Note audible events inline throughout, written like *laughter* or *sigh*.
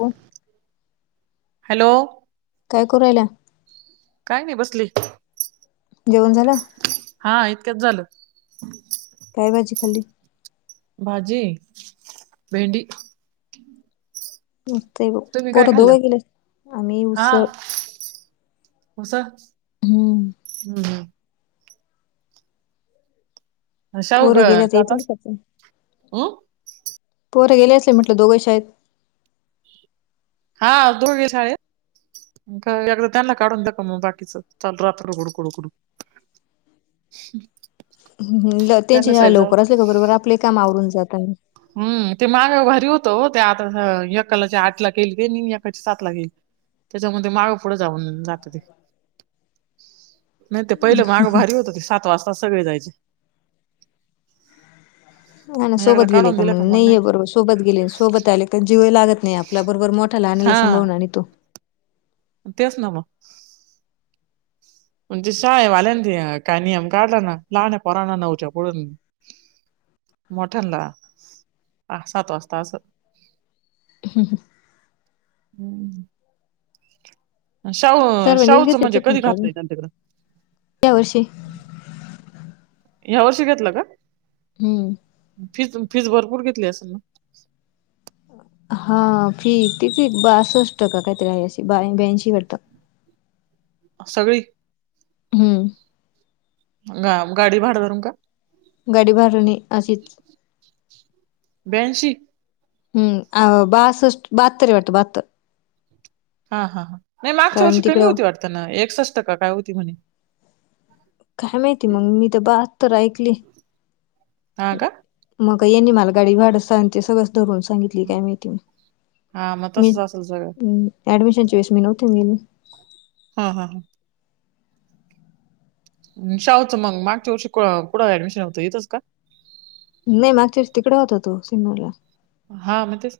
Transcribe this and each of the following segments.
हो. हॅलो. काय करायला? काय नाही बसली. जेवन झालं? हा इतक्याच झालं. काय भाजी खाल्ली? भाजी? भेंडी. पुरतंय व तुम्ही काय पोरं खाल्लं दोघं गेलेय, आम्ही उसळ उसळ, हम्म कशाव ग पोरं गेल्याच येतील जातास, का पण? हम्म पोरं गेले असले म्हटलं दोघेही शाळेत. हा, दोघे शाळेत का एकदा त्यांना काढून दाखवा मग बाकीचं, चाल रात्र कुडू कुडू कुडू. *unintelligible* हम त्यांना त्यांच्या शाळा शाळेत जाऊ लवकर असल्या का बरोबर आपले ही काम आवरून जातान. हम्म, ते माग भारी होतं ओ, त्या आता एकालाची आठ ला गेली आणि एकाची सात ला गेली. त्याच्यामध्ये मागं- पुढं जाऊन जात ते. *inaudible* नाही ते पहिले मागं भारी होतं ते, सात वाजताच सगळे जायचे. हा ना मग एकदा सोबत गेले काढून का दिलं मग, नाही नाहीे बरोबर सोबत गेले सोबत आले का जीवय लागत नाही आपला, बरोबर मोठा लहानाला हा सांभाळून आणितो. तेच ना मग. पण ते शाळेवाले ना ते, काय नियम काढला ना लहान्या पोरांना नऊच्या पुढून मोठ्यांला, आ सात वाजता असं *unintelligible* हम्म शाव, सर्वांनीच शाहुचं म्हणजे घेतल्याच्यातून कधी काढून घातलंय त्यांच्याकडें? या वर्षी ह्या वर्षी घेतलं का? हम्म फीज फीस भरपूर घेतली असेल ना? हा फी किती, बासष्ट का कायतरी आहे अशी बा ब्याऐंशी आहे वाटतं. सगळी हम्म ग गाडी भाडं धरून का? गाडी भाडं नाही, अशीच ब्याऐंशी हम्म, आ बासष्ट बाहात्तर हाय वाटतं बाहात्तर. हा हा हा, नाही मागच्या कारण वर्षी कमी तिकडं होती वाटतं ना, एकसष्ट का काय होती म्हणे. काय माहिती मग, मी तर बा हत्तर ऐकली. हा का? मग यांनी मला गाडी भाडं सांग ते सगळंच धरून सांगितलं. ती काय माहिती नाही, हा मग मी तसंच असेल सगळं ऍडमिशनच्या वेळेस मी नव्हती ना गेले. हा हा हा शाहुचं मग मागच्या वर्षी क कुठं ऍडमिशन होतं, इथंच का? नाय मागच्या वर्षी तिकडं होता तो, सिन्नरला. हा मग तेच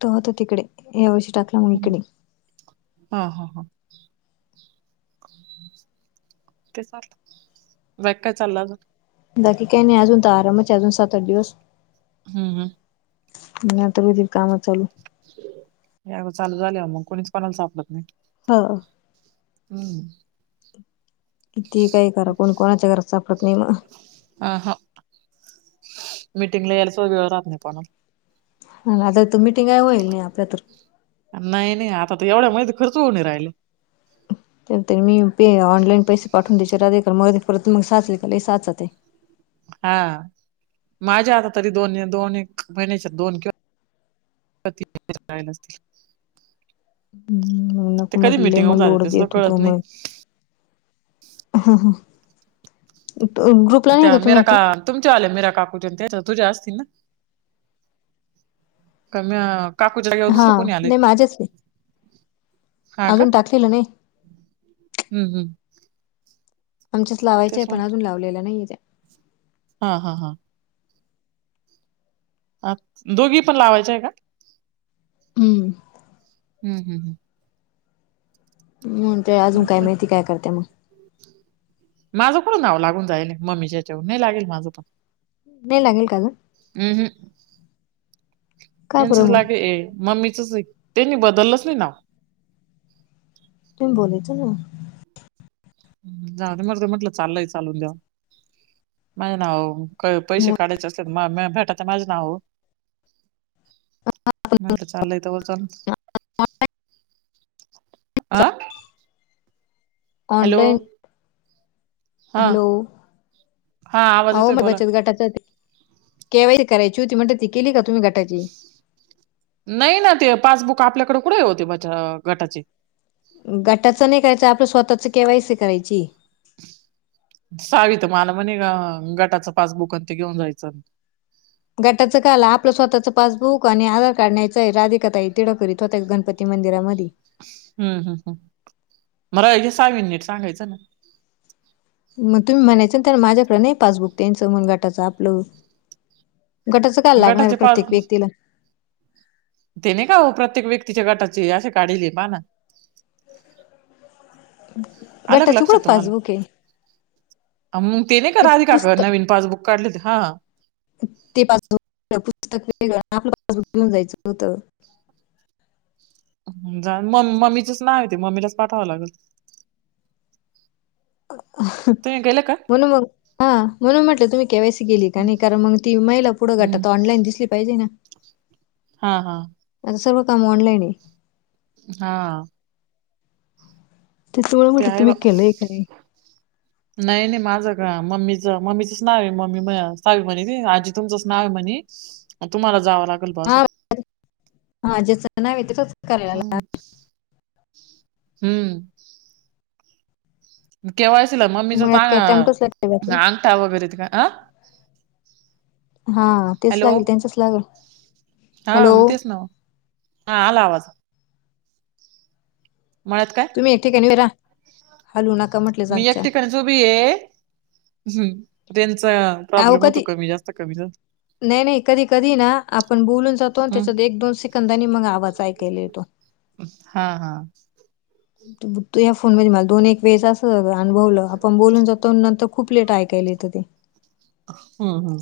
तो होता तिकडे, यावर्षी टाक हम्म, हा हा हा. तेच *unintelligible* बाकी काय चाललंय अजून? बाकी काय नाही, अजून तर आरामच आहे सात आठ दिवस. हम्म हम्म आणि आता मी रिकाम चालू *inaudible* चालू झाल्यावर मग कोणीच कोणाला सापडत नाय. हो हम्म कितीही काही करा, कोण कोणाच्या घरात सापडत नाही म्हणा. अ ह. मीटिंगला याललासुध्दा वेळ रात नाही कोणाला. ह आता त मिटिंग इ होएल नाई आपल्या तर. नाई नाई. आता त एवढ्या मधे खरंच होऊणे राहिले. तरी मी यु पे ऑनलाईन पैसे पाठवून *inaudible* परत मग साचले का लई साचताय. हा. माझ्या आता तरी दोन दोन एक महिन्याच्या दोन किंवा *unintelligible* हम ते नको कधी म्हटले मिटिंग म होऊन जाते लोड ते च सुद्धा येतो तो कळत नाही. मग. ह ह. तो ग्रुप त्या मेरा का तुमच्या वाल्या मिरा काकूच्यान त्याचा तुझ्या आसतील ना. का म काकुच्या जागेव हा दुसरं कोणी आलंय. नाही माझ्याच आहे हा का? अजून टाकलेलं नाही हम्म हम्म. आमच्याच लावायच्या तेच ए पण म्हटलं अजून लावलेल्या नाही येत्या. हा हा हा. आ, दोघी पण लावायच्या ए का? हम्म. हम् हम् ह. *inaudible* अजून काय हम्म. माहिती काय करत्या म. माझं कुठं नाव लागून जाएले मम्मीच्या याच्यावर. नाही लागेल माझं पण. नाई लागेल का ग? अ ह. का बरं यांचच मग लागे ए मम्मीचचे त्यांनी बदललं च नाई नाव. तुम्ही बोलायचं ना. जाऊ दे मरू दे म्हंटलं. चाललंय चालू द्या. माझं नाव प पैशे काढायचे असले त म म माझ्याच नाववर म्हटल चाललंय तोवर चालू अं? ऑनलाईन हा हॅलो! हा आवाज आओ येतोय मी बोला. बचत गटाचं केवायची करायची होती म्हणल ती केली का तुम्ही गटाची? नाही ना. ते पासबुक आपल्याकडं कुटे होते गटाचे. गटाचं नाई करयचं. आपलं स्वतःचं केवायसी करायची. सावी तर माला म्हणे ग गटाचं पासबुक न ते घेऊन जायचं. गटाचं काहाला, आपलं स्वतःचं पासबुक आणि आधार कार्ड न्यायचं ए. राधिका ताई तिढं करीत होत्या गणपती मंदिरामधे. हम्म हम् हम् *inaudible* सावि नी नीट सांगायचं ना. म तुम्ही म्हणायचं तर माझ्याकड नाही पासबुक त्यांचं म गटाच आपलं. गटाचं कायला लागणार ए गटाचे पाच प्रत्येक व्यक्तीला? ते नाई का हो प्रत्येक व्यक्तीच्या गटाचे अशे काढेले पा ना. आलं का गटाचं कुठं लक्षात तुम्हाला? पासबुक आहे म ते नाई का राधिका कड नवीन पासबुक काढले ते हा हा. ते पासबक पुस्तक वेगळं आपलं पासबुक घेऊन जायचं होतं. जा मम मम्मीच च नाव ए ते मम्मीलाच पाठवावं लागेल. तुम्ही गेले का बोला मग. हा. म्हणून म्हटलं तुम्ही केवायसी केली का नाई कारण मग ती महिला पुढं हम्म गटात ऑनलाईन दिसली पाहिजे ना. हम हा हा. आता सर्व काम ऑनलाईन ए. हा. ते तळं म्हटल आहे बा तुम्ही केलंय का नई. नाही -नाही माझं का? मम्मीचं, मम्मीचंच नावय. मम्मी म सावी म्हणे, आजी तुमचंच नाव आहे म्हनी. तुम्हाला जावं लागेल बा असं. *unintelligible* हा जेचं नावय, तेचच करायला हम्म के वाय सि ला मम्मीचाच मळ्यात काय टॅमॅटोच लागतील अ अंगठा वगैरे त का. अ का हा तेच हॅलो. लागेल त्यांचच लागेल हा हॅलो म तेच नव. हा आला आवाज. मळ्यात काय? मेथी कण वीरा. हलू ना मी एक ठिकाणच ऊबीय. ह, त्यांच अहो प्रॉब्लेम होतो. कधी कमी- जास्त, कमी- जास्त. नाही- नाही. कधी- कधी ना. आपण बोलून जातो. न हम्म त्याच्यात एक - दोन सेकंदांनी मग आवाज ऐकायला येतो. हा, हा. तू या फोन मध्ये मला, दोन - एक वेळेस अस अनुभवलं. आपण बोलून जातो नंतर खूप लेट ऐकायला येतं ते. हम्म, ह.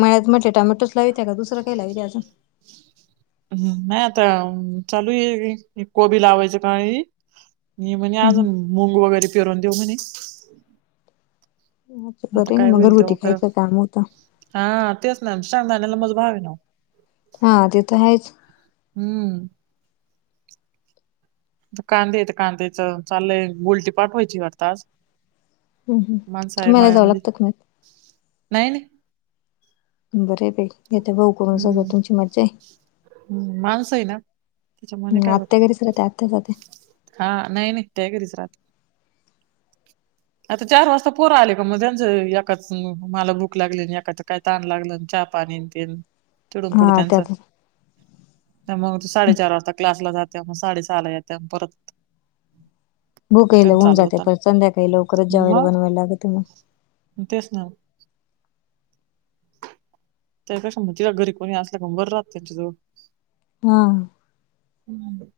मळ्यात म्हटलं, टॉमॅटोच लावित्या का, दुसरं काही लावीत्या अजून. हम्म. नाही आता चालूये कोबी लावायचे का मी म्हणे अजून, मुंग वगैरे पेरवून देऊ म्हणे. आता बरंय न काय मग, होईल घरगुती तेव्हा खरं खायचं काम होत. हा तेच ना. शेंगदाण्याला मज भागलं. हा. तेथं हायच. हम्म. आता कांदेयेत. कांद्याच, चाललंय. गुलटी पाठवायची वाटत आज. हम्, हम. माणसं आहे तुम्हाला जाव मळ्यामध्ये लागतं का मग? नाही - नाही. बरंय बाई. घेतय भाऊ करून सगळं, हम्म तुमची मज्जाय. हम्म. माणसय ना. त्याच्यामुळ नाही हम्म काय आत्या वाटत. घरीच राहते आत्या जाते हा नाही - नाही. ते ही घरीच राहात. आता चार वाजता पोरं आले का. मग त्यांच एकाच मला भूक लागली. आणि एकाच काय ताण लागलं. चहापाणी न ते. तिडून पुड हा त्या त्यांचं. त्या मग ते साडेचार वाजता क्लासला जात्यात. मग साडे सहाला यात्यात. परत भुकेल त्यांचं होऊन चालू जाते. होतं परत संध्याकाळी लवकरच ना जेवायला मग बनवायला लागत म. तेच ना. त्या पेक्षा मग तिला घरी कोणी असल्या का मग बरं राहत तुझं. हा. हम्म.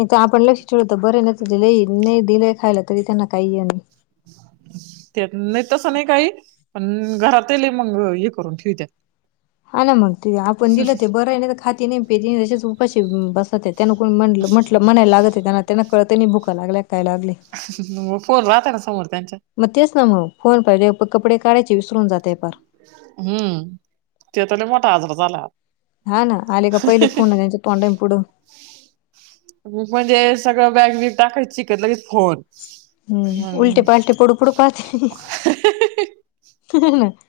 इथं आपण लक्ष ठेवलं तर बरय. नाही तर लय, नाय दिलंय खायला. तरी त्यांना काही हे नाही. *inaudible* त्या ना तसं नाही काही. पण घरातयेल मग हे करून ठेऊत्यात. हा ना मग. ते आपण दिलं ते बरंय. नाही तर खाती ने पीती तशीच उपाशी बसत्या. त्यान कोण म्ह म्हटलं म्हणायला लागत त्यांना. त्यांना कळत नाही. भुक लागल्या काय लागल्या. *unintelligible* फोन राहता ना समोर त्यांच्या. मग तेच ना मग. फोन पाहिले. प कपडे काढायचे विसरून जातय पार. हम्म. ते तर लय मोठा आजार झाला. हा ना. आले का पहिले फोन, त्यांच्या तोंडाई पुढं. म्हणजे, सगळं बॅग - बिग टाकायची, की लगेच फोन. हम्म उलटे पालटे पडू पडू पाहते *unintelligible* *unintelligible*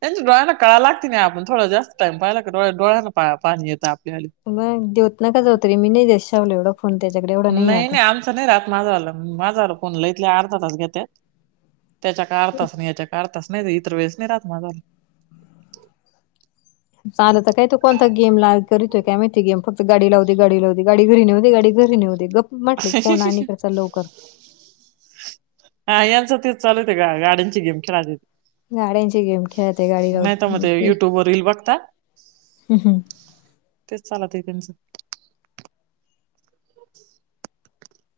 त्यांची डोळ्यांना कळा लागते नाही. आपण थोडा जास्त टाईम पाहायला डो्या- डोळ्याना पाणी येत आपल्याली. मग देत नाका जाऊ. तरी मी नाही देत. शावला एवढा फोन. त्याच्याकडे एवढं नाही आता. नाय रहात माझावाला माझाला फोनला इथले अर्ध तास घेते. त्याच्या का अर्ध तास न याच्या क अर्धा तास नाही इतर वेळेस नाही राहत माझा चाल तर काय तो कोणता गेम करीतय काय माहिती गेम फक्त गाडी लावती गाडी लावती गाडी घरी नेऊदे गाडी घरी घरी नेऊदे गप म्हटल कोण आणि त्याचा लवकर आयन च तेच चालू ते गाड्यांची गेम खेळ गाड्यांची गेम खेळते गाडी नाही तर मग ते लावते युट्यूब वर रील बघता. हम हम. तेच चालते त्यांचं.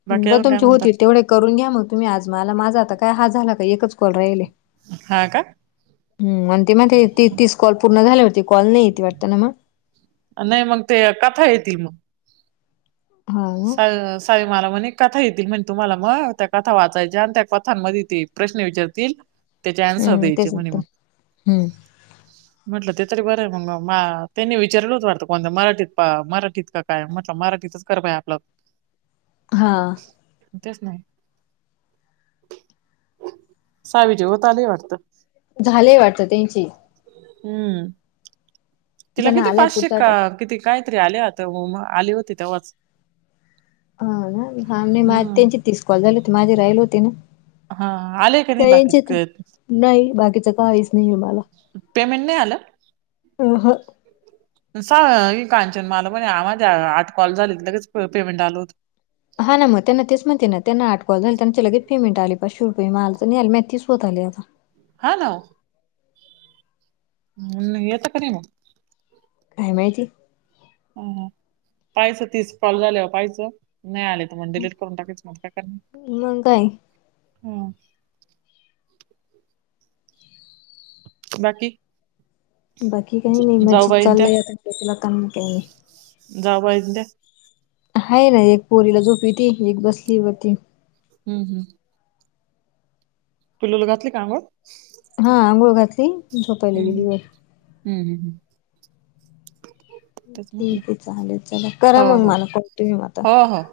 बाकी ब अजून काय तुमचे म्हणता होतील तेवढे करून घ्या मग तुम्ही आज मला माझा आता काय हा झाला का एकच कॉल राहिले. हा का. हम आणि ते मग ते ती तीस कॉल पूर्ण झाल्यावरती कॉल नाही ते वाटत ना मग. नाय मग ते कथा येतील मग. हा ना स *unintelligible* आरे मला म्हण एक कथा येतील म्हणजे तुम्हाला मग त्या कथा वाचायच्या आणि त्या कथामध्ये ते प्रश्न विचारतील. त्याचे आन्सर हम्म द्यायचे तेच म्हणे येतील मग. हम्म. म्हटलं ते तरी बरं आहे मग त्यांनी विचारल वाटतं कोणत मराठीत प मराठीत का. काय म्हटलं मराठीच कर बया आपलं. हा. तेच ना. सावी जेवत आलेय वाटत. झालंय वाटत त्यांची. हम्म तिला त्यांना किती आलाय पाचशे पुढचा का टा किती काय तरी आले आता आली होती तेव्हाच हा ना हा माझ हम्म त्यांची तीस कॉल झाली होती माझे राहिल होते ना. हा आले का नाही त्यायांचीत बाकीचे नाही बाकीच काहीच नाही आहे मला. पेमेंट नाय आलं. अ ह. सा कांचन मला पण माझ्या आठ कॉल झाले लगेच पेमेंट आल होत. हा ना मग त्यांना तेच म्हणते ना त्यांना आट कॉल झाली त्यांना लगे पेमेंट आले पाचशे रुपये माझं नाय आला माझं तीस होत आले आता. हॅलो ह् येत कररी मग *inaudible* काय माहिती? ह पहाच तीस कॉल झाले पायच नाही आले म डिलीट करून टाकायच मग काय करणार मग काय ह. बाकी बाकी काही नाही जाऊ मस्जिद बाईन चालला काही जावहि त्या ह ना एक पोरीला झोपी त एक बसलीवरती हम् हम् पिलूला घातली का अंघोळ हा आंघोळ घातली झोपायला हम्म गेली व हम्म हम्म हम् ह् ठीक आहे चालेल चला करा मग हो मला कॉल तुम्ही मता हो हो